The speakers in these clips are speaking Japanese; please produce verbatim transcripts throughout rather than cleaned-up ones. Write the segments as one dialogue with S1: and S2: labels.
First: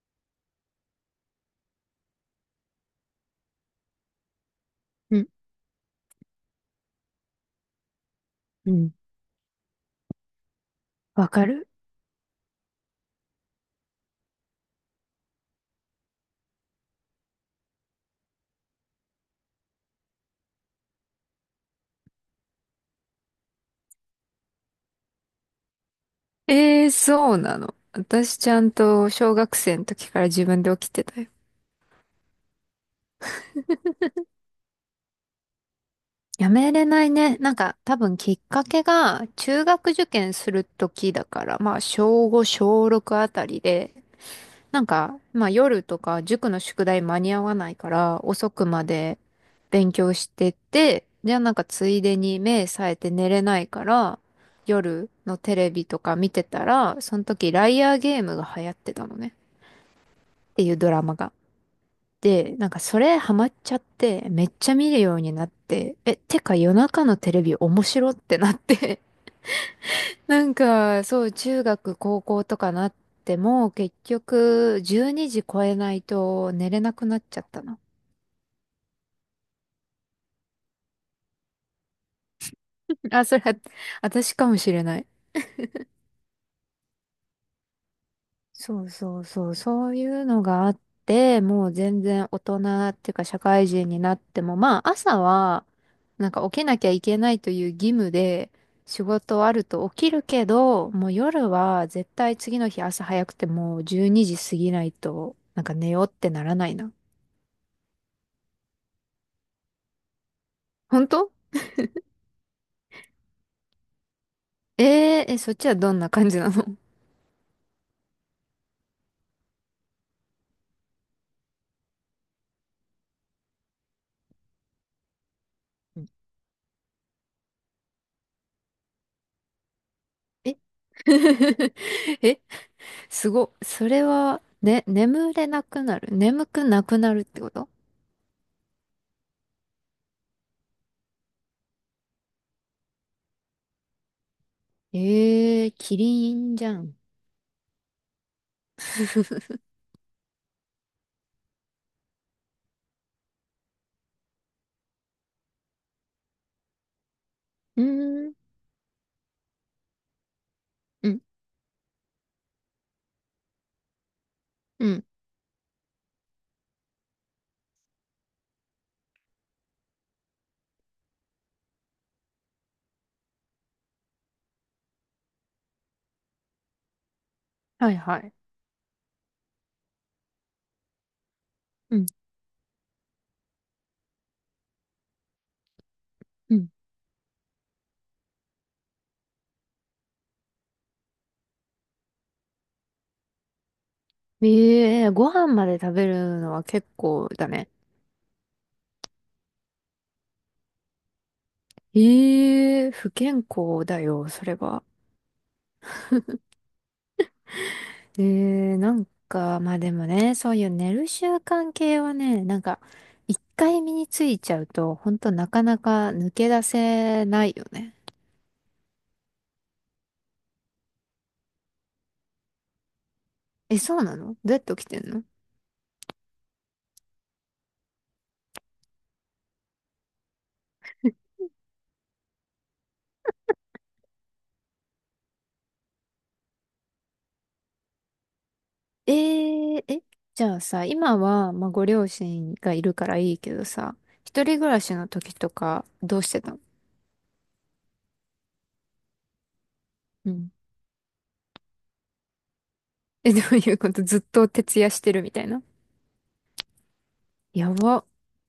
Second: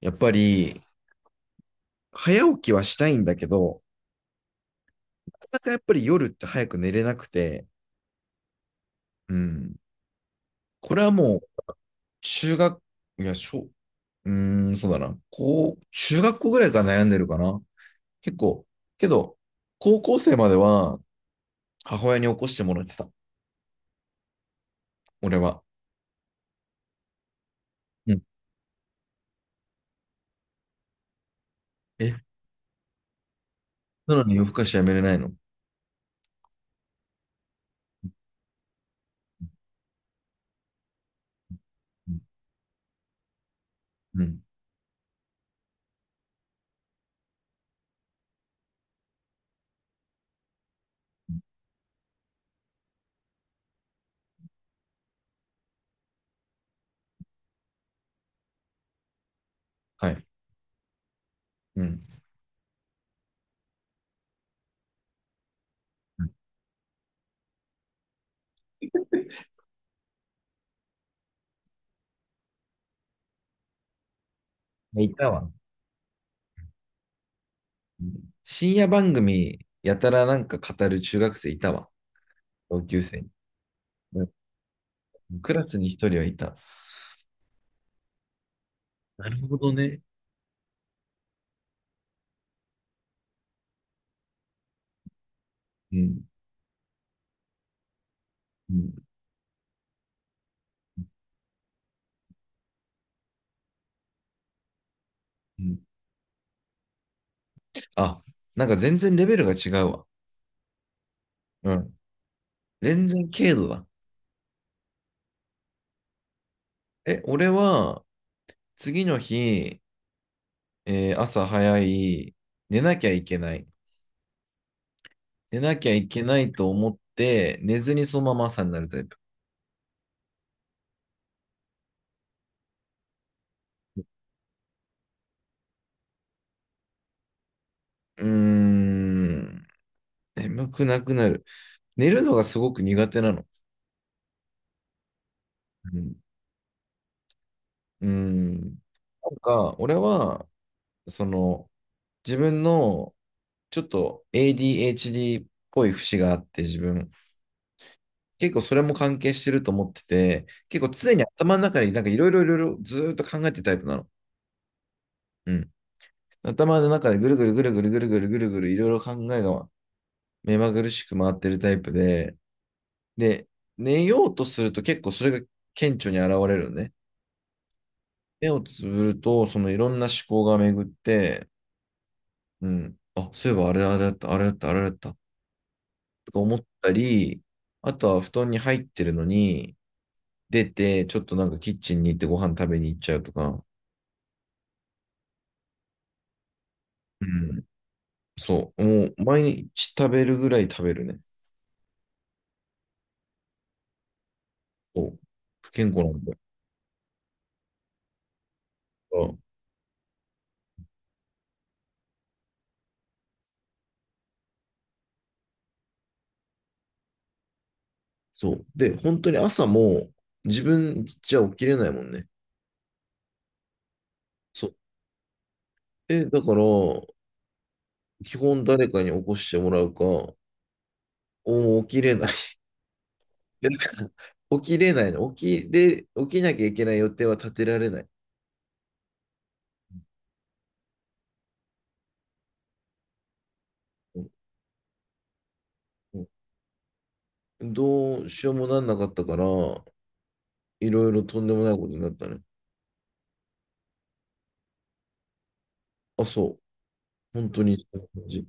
S1: やっぱり、早起きはしたいんだけど、
S2: うん、
S1: なかなかやっぱり夜って早く寝れなくて、
S2: うん。
S1: うん。これは
S2: わ
S1: もう、
S2: かる。
S1: 中学、いや、小、うーん、そうだな。こう、中学校ぐらいから悩んでるかな。結構、けど、高校生までは母親に起こしてもらってた。俺は。
S2: えーそうなの。
S1: うん。
S2: 私ちゃんと小学生の時から自分で起きてたよ。
S1: え、なのに夜更かしやめれないの？
S2: やめれないね。なんか多分きっかけが中学受験する時だから、まあ
S1: うん。
S2: 小ご、小ろくあたりで、
S1: うん。
S2: なんかまあ夜とか塾の宿題間に合わないから遅くまで勉強してて、じゃあなんかついでに目冴えて寝れないから、夜のテレビとか見てたら、その時ライアーゲームが流行ってたのね。
S1: はい。
S2: っていうドラマが。
S1: うん。
S2: で、なんかそれハマっちゃって、めっちゃ見るようになって、え、
S1: う
S2: てか夜中のテレビ面白ってなって、なんかそう、中学、高校とかなっても、結局
S1: ん。
S2: 12
S1: いた
S2: 時
S1: わ。
S2: 超えないと寝れなくなっちゃったの。
S1: うん。深夜番組、やたらなんか語る中学生いたわ。同級生
S2: あ、
S1: に。
S2: それ私かもしれない。
S1: クラスに一人はいた。
S2: そうそう
S1: なる
S2: そう、
S1: ほど
S2: そう
S1: ね。
S2: いうのがあって、もう全然大人っていうか社会人になっても、まあ朝は
S1: うん。
S2: なんか起きなきゃいけないという義務で
S1: う
S2: 仕
S1: ん。
S2: 事あると起きるけど、もう夜は絶対次の日朝早くてもうじゅうにじ過ぎないとな
S1: う
S2: んか
S1: ん。
S2: 寝ようってならないな。
S1: あ、なんか全然レベルが違うわ。
S2: 本当？
S1: うん。全然軽度だ。
S2: えー、え、そっちはどんな感じなの？
S1: え、俺は次の日、えー朝早い、寝なきゃいけない。寝なきゃいけないと思って、寝ずにそのまま朝になるタイプ。
S2: え え、すごっ。それは、ね、眠れなくなる。眠くなくなるってこと？
S1: うーん。眠くなくなる。寝るのがすごく苦手なの。
S2: ええ
S1: う
S2: キ
S1: ん。
S2: リンじゃん。
S1: うーん。なんか、俺は、その、自分のちょっと エーディーエイチディー っぽい節があって自分、
S2: うーん、
S1: 結構それも関係してると思ってて、結構
S2: う
S1: 常
S2: ん、
S1: に頭の中になんかいろいろいろいろずっと考えてるタイプなの。
S2: うん、
S1: うん。頭の中でぐるぐるぐるぐるぐるぐるぐるぐるいろいろ考えが目まぐるしく回ってるタイプで、で、寝ようとすると結構それが顕著に現れるね。
S2: はいはい。
S1: 目をつぶると、そのいろんな思考が巡って、
S2: うん、
S1: うん。あ、そういえばあれあれだった、あれだった、あれだった、とか
S2: う
S1: 思っ
S2: ん。
S1: たり、あとは布団に入ってるのに、出て、ちょっとなんかキッチンに行ってご飯食べに行っちゃうとか、
S2: ええご飯まで食べるのは結
S1: う
S2: 構だ
S1: ん。
S2: ね。
S1: そう、もう毎日食べるぐらい食べるね。
S2: ええ不健康だよ、それは。
S1: そう。不健康なんだよ。
S2: ええなん
S1: あ、
S2: か、まあでもね、そういう寝る習慣系はね、なんか、一回身についちゃうと、ほんとなかなか抜け出せないよね。
S1: そう。で、本当に朝も自分じゃ起きれないもんね。
S2: え、そうなの？どうやっ
S1: そ
S2: て
S1: う。
S2: 起きてんの？
S1: え、だから、基本誰かに起こしてもらうか、お起きれない。だから起きれないの。起きれ、起きなきゃいけない予定は立てられない。
S2: えー、え、じゃあさ、今は、まあ、ご両親がいるからいいけどさ、
S1: うん。
S2: 一人暮らしの時とか、
S1: う
S2: どう
S1: ん。
S2: してたの？
S1: どうしようもなんなかったから、
S2: うん。
S1: いろいろとんでもないことになったね。
S2: え、どういうこと？ずっと徹夜してるみたいな。
S1: あ、そう。本当
S2: や
S1: にそんな
S2: ば。
S1: 感じ。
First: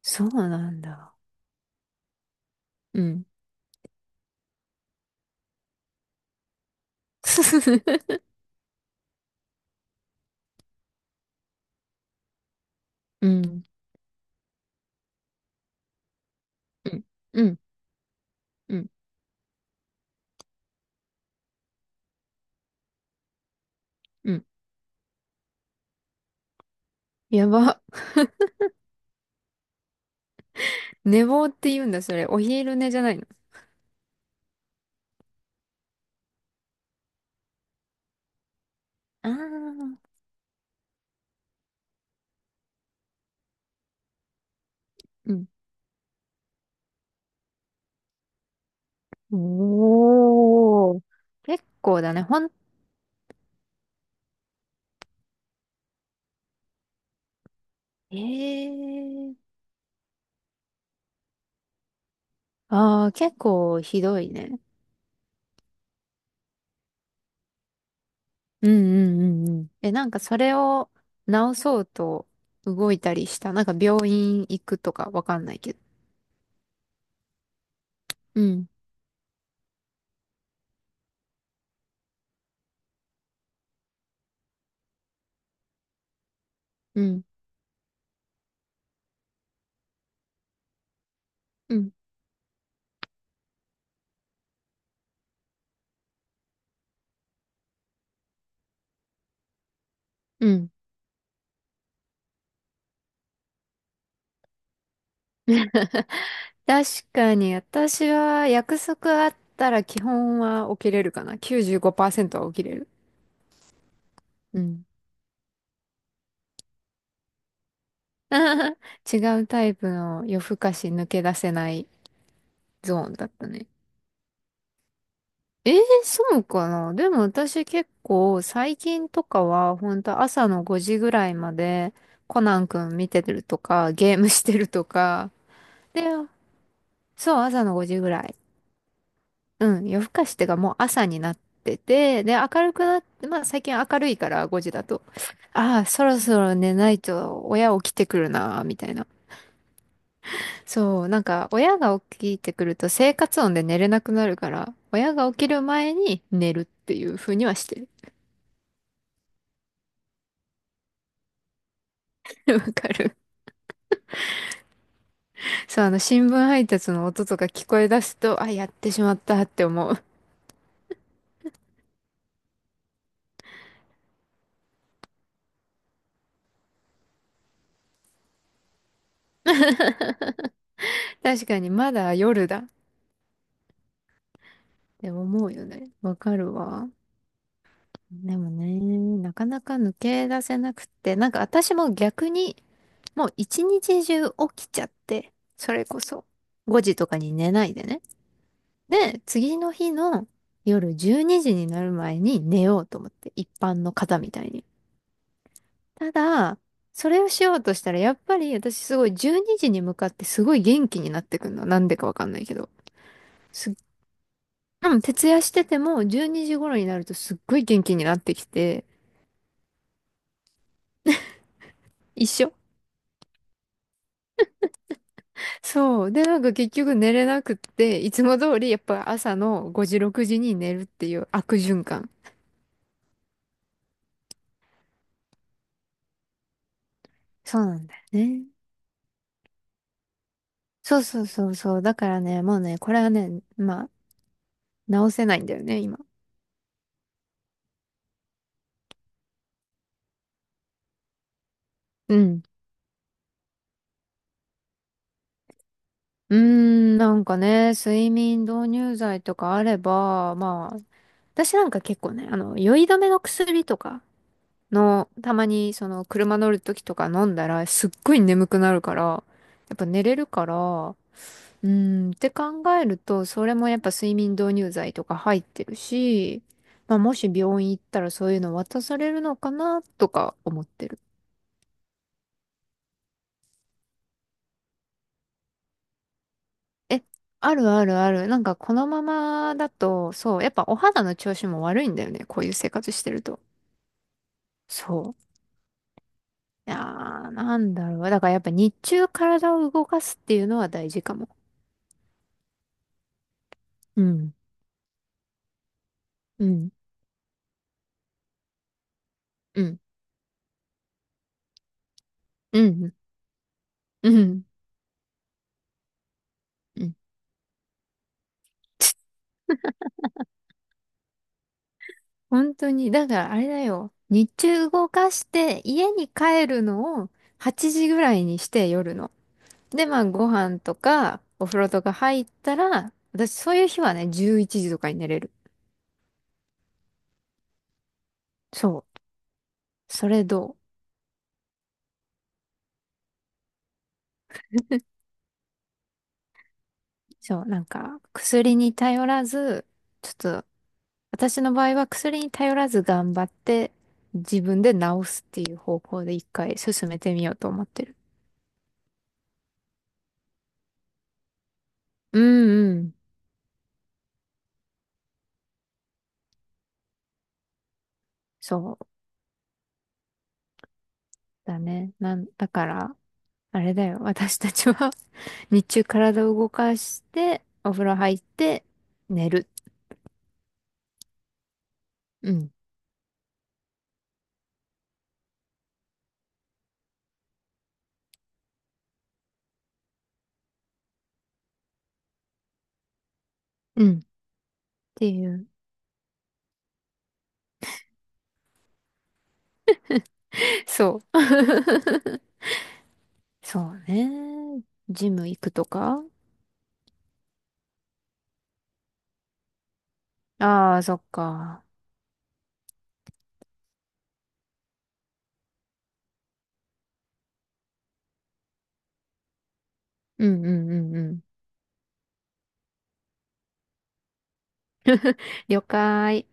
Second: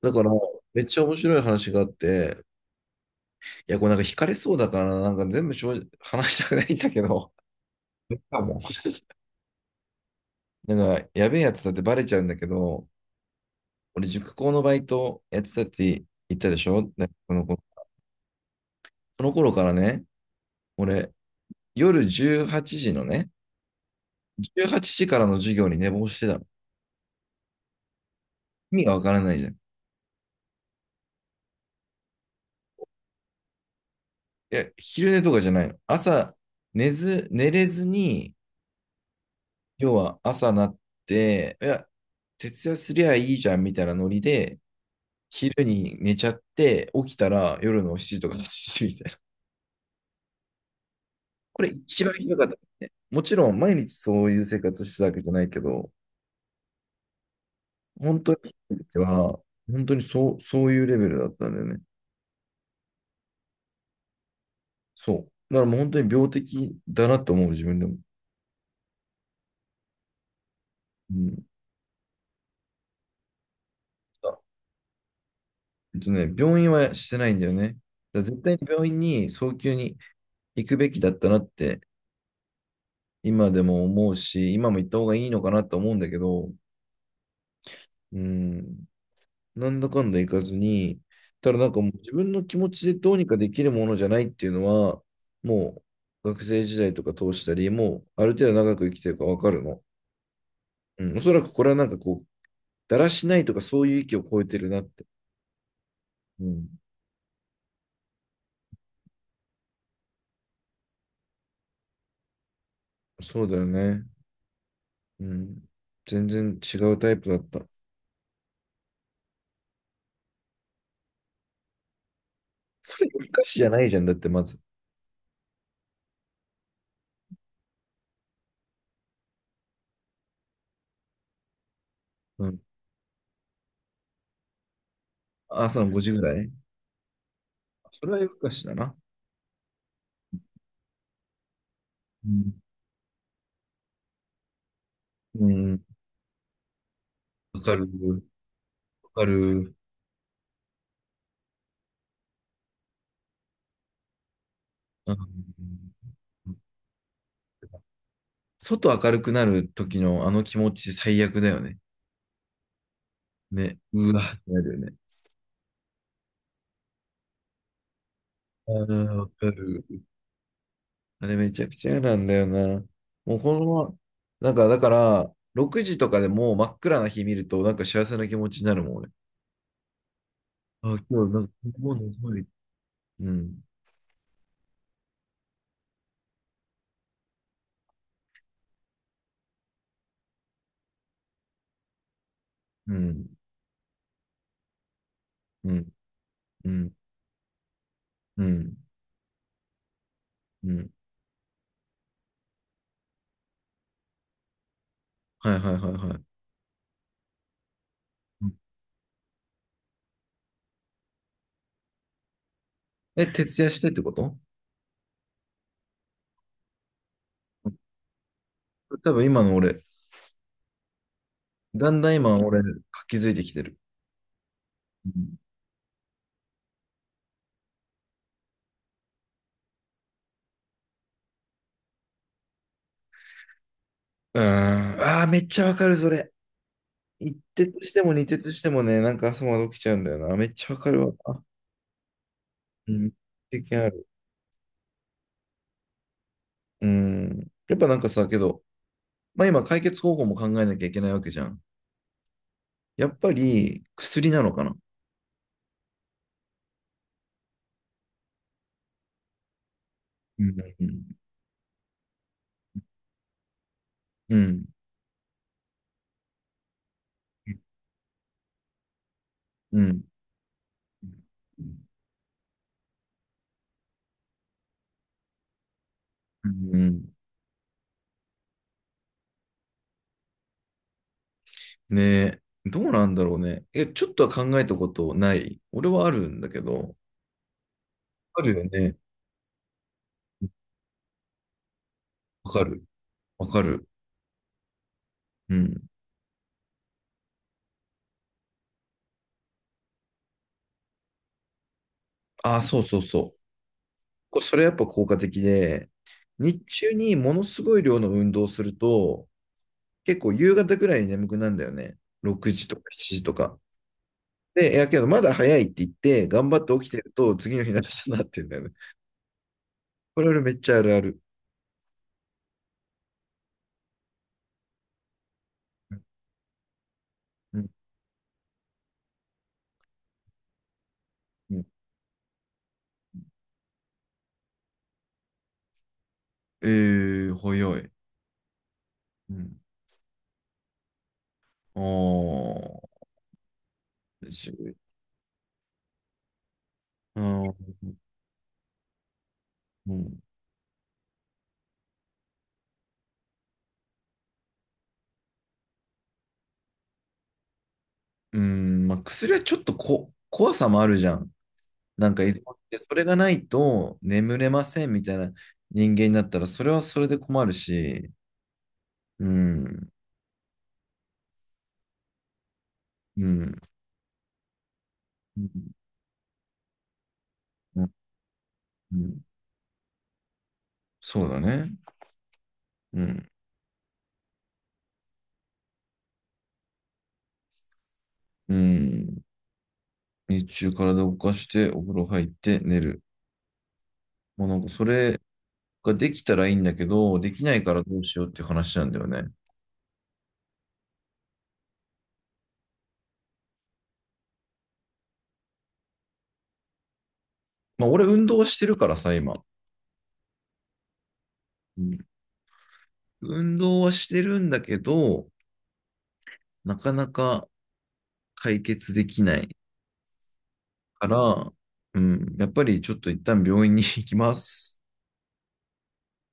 S1: だか
S2: そう
S1: ら、
S2: なん
S1: めっちゃ
S2: だ。
S1: 面白い話があって、
S2: うん。
S1: いや、これなんか惹かれそうだから、なんか全部正直話したくないんだけど、なんか、やべえやつだってバレちゃうんだけど、
S2: うん。
S1: 俺、塾講のバイトやってたって言ったでしょ？
S2: うん。
S1: ね、こ
S2: う
S1: の子。
S2: ん。うん。
S1: その頃からね、俺、夜じゅうはちじのね、
S2: うん。
S1: じゅうはちじからの授業に寝坊してたの。
S2: やば。
S1: 意味がわからないじゃん。い
S2: 寝坊って言うんだ、それ。お昼寝じゃないの。
S1: や、昼寝とかじゃないの。朝、寝ず、寝れずに、
S2: ああ
S1: 要
S2: ー。
S1: は朝なって、いや、徹夜すりゃいいじゃんみたいなノリで、
S2: うん。
S1: 昼に寝ちゃって、起きたら夜のしちじとかはちじみたいな。
S2: おー。
S1: こ
S2: 結
S1: れ
S2: 構
S1: 一
S2: だ
S1: 番
S2: ね。
S1: ひど
S2: ほ
S1: かっ
S2: ん、
S1: た。もちろん毎日そういう生活をしてたわけじゃないけど、
S2: え
S1: 本当にっ
S2: え
S1: は、
S2: ー。
S1: 本当にそう、そういうレベルだったんだよね。
S2: ああ、結構ひどいね。
S1: そう。だからもう本当に病的だなと思う、自分でも。
S2: うんうんうんうん。え、なんかそれを
S1: うん。
S2: 直そうと動いたりした？なんか病
S1: あ、
S2: 院行くとかわかんないけど。
S1: えっとね、病院はしてないんだよね。だから
S2: う
S1: 絶対に
S2: ん、
S1: 病院に早急に行くべきだったなって今でも思うし、今も行った方がいいのかなと思うんだけど、
S2: うん、
S1: うん、なんだかんだ行かずに、ただなん
S2: う
S1: かも
S2: ん、
S1: う自分の気持ちでどうにかできるものじゃないっていうのは、もう学生時代とか通したり、もうある程度長く生きてるからわかるの。
S2: うん。
S1: うん、おそらくこれはなんかこう、だらしないとかそういう域を超えてるなって。うん、
S2: 確かに私は約束あったら基本は起きれるかな。きゅうじゅうごパーセントは起きれる。
S1: そうだよね。
S2: うん。
S1: うん、全然違うタイプだった。
S2: 違うタイプの夜更かし抜け出せないゾ
S1: そ
S2: ー
S1: れ
S2: ン
S1: 夜
S2: だっ
S1: 更か
S2: た
S1: しじ
S2: ね。
S1: ゃないじゃん、だってまず。
S2: えー、そうかな。でも私結構最近とかは本当朝のごじぐらいまでコ
S1: う
S2: ナ
S1: ん、
S2: ンくん見てるとかゲームしてるとか。
S1: 朝の5
S2: で、
S1: 時ぐらい。
S2: そう、朝のごじ
S1: そ
S2: ぐ
S1: れは
S2: ら
S1: 夜
S2: い。
S1: 更かしだな。
S2: うん、夜更かしってかもう朝になってて、
S1: う
S2: で、
S1: ん。
S2: 明るくなって、まあ最近明るいからごじだと。
S1: う
S2: あ
S1: ん。
S2: あ、そろそろ寝ないと
S1: わ
S2: 親
S1: かる、
S2: 起きてくるな、みたいな。
S1: わかる。
S2: そう、なんか親が起きてくると生活音で寝れなくなるから、
S1: う
S2: 親が起きる前
S1: ん。
S2: に寝るっていう風にはしてる。
S1: 外明るくなる時のあの気持ち最悪だよね。
S2: わかる。
S1: ね。うわってなるよね。
S2: そう、あの、新聞配達の音とか聞こえ出すと、あ、やっ
S1: あ
S2: てしま
S1: あ、
S2: っ
S1: わ
S2: たっ
S1: か
S2: て
S1: る。
S2: 思う。
S1: あれめちゃくちゃ嫌なんだよな。もうこのまま、なんかだから、ろくじとかでもう真っ暗な日見ると、なんか幸せな気持ちになるもん、俺。あ、今日な
S2: 確
S1: んか、
S2: かに、
S1: も
S2: ま
S1: うの
S2: だ
S1: すごい。
S2: 夜だっ
S1: うん、
S2: て思うよね。わかるわ。でもね、なかなか抜け出せなくって、なんか私も逆に、
S1: う
S2: も
S1: ん、
S2: う一日中起きちゃって、
S1: う
S2: それ
S1: ん、
S2: こそ
S1: う
S2: 5
S1: ん、
S2: 時とかに寝ないでね。
S1: うん、
S2: で、次の日の
S1: うん。
S2: 夜じゅうにじにじになる前に寝ようと思って、一般の方みたいに。
S1: はいはいはい
S2: た
S1: はい。
S2: だ、それをしようとしたら、やっぱ
S1: う
S2: り
S1: ん。
S2: 私すごいじゅうにじにじに向かってすごい元気になってくるの。なんでかわかんないけど。
S1: え、徹夜
S2: すっ、
S1: してってこと？
S2: うん、徹夜しててもじゅうにじ頃になるとすっごい元気になってきて、
S1: 多分今の俺、だんだん
S2: 一
S1: 今、
S2: 緒。
S1: 俺、気づいてきてる。うん。
S2: そう。で、なんか結局寝れなくって、いつも通りやっぱ朝のごじ、ろくじに寝るっていう悪循環。
S1: うーん。ああ、めっちゃわかる、それ。一
S2: そう
S1: 徹
S2: なん
S1: し
S2: だよ
S1: ても二
S2: ね。
S1: 徹してもね、なんか朝まで起きちゃうんだよな。めっちゃわか
S2: そ
S1: る
S2: う
S1: わ。
S2: そうそうそう。だからね、もうね、
S1: う
S2: これは
S1: ん。
S2: ね、
S1: 経験
S2: ま
S1: あ
S2: あ、
S1: る。
S2: 直せないんだよね、今。
S1: うん。やっぱなんかさ、けど、まあ今、解決方法も考えなきゃいけないわけじゃん。
S2: うん。
S1: やっぱり、薬なのかな。
S2: うーん、なんかね、睡眠導入剤とかあれば、
S1: うん。
S2: まあ、
S1: うん。
S2: 私なんか結構ね、あの、酔い止めの薬とか
S1: うん。
S2: の、たまにその、車乗るときとか飲んだら、すっごい眠くなるから、やっ
S1: う
S2: ぱ
S1: ん。
S2: 寝れるから、うーん、って考えると、それもやっぱ睡眠導入剤とか入ってるし、
S1: う
S2: まあ、
S1: ん。
S2: もし病院行ったらそういうの渡されるのかな、とか思ってる。
S1: ねえ。どうなんだろうね。え、ちょっとは考えたことない？俺はあるんだけど。
S2: え、あるあるある。な
S1: あ
S2: ん
S1: る
S2: か
S1: よ
S2: この
S1: ね。
S2: ままだと、そう、やっぱお肌の調子も悪いんだよね。こう
S1: わ
S2: いう
S1: か
S2: 生
S1: る。
S2: 活してると。
S1: わかる。
S2: そう。
S1: うん。
S2: いやー、なんだろう。だからやっぱ日中体を動かすっていうのは大事かも。
S1: ああ、そうそうそう。
S2: うん。
S1: こそれやっぱ効果的で、
S2: う
S1: 日
S2: ん。
S1: 中にものすごい量の運動をすると、
S2: うん。
S1: 結構夕方くらいに眠くなるんだよね。6
S2: う
S1: 時とか
S2: ん。
S1: しちじとか。
S2: うん。
S1: で、いやけどまだ早いって言って、頑張って起
S2: う
S1: き
S2: ん。
S1: てると、次の日の朝になってんだよね。これ俺めっちゃあるある。
S2: 本当に。だからあれだよ。日中動かして家に帰るのを
S1: うん。
S2: はちじぐらいにして夜の。で、まあご飯とかお
S1: う
S2: 風
S1: ん、
S2: 呂とか入ったら、私そういう日はね、じゅういちじとかに寝れる。
S1: えー、早い。
S2: そう。
S1: うん。
S2: それどう？
S1: ああ、じゅうあ
S2: そう、なん
S1: ー
S2: か、薬に頼らず、
S1: う
S2: ちょっ
S1: ん。
S2: と、私の場合は薬に頼らず頑張って、自分で治すっていう方向で一回進めてみようと思ってる。
S1: うん、まあ、薬はちょっとこ怖さもあるじゃん。なん
S2: う
S1: か依存っ
S2: んう
S1: てそ
S2: ん。
S1: れがないと眠れませんみたいな人間になったらそれはそれで困るし、
S2: そう
S1: うん、
S2: だね。なん、だから、
S1: うん、
S2: あれだよ。私たちは
S1: うん、
S2: 日中体を動かして、お
S1: う
S2: 風
S1: ん。
S2: 呂入って、
S1: うん。
S2: 寝る。
S1: そうだね。
S2: うん。
S1: うん、うん。日中体を動かしてお風呂入って寝る。
S2: うん。っ
S1: もうなんかそ
S2: て
S1: れ
S2: いう。
S1: ができたらいいんだけど、できないからどうしようっていう話なんだよね。
S2: そう。そうね。ジム行くとか。
S1: まあ俺運動はしてるからさ、今。
S2: ああー、そっか。
S1: うん。運動はしてるんだけど、なかなか解決できない
S2: うんうんうんう
S1: か
S2: ん。
S1: ら、うん、やっぱりちょっと一旦病院に行きます。
S2: 了解。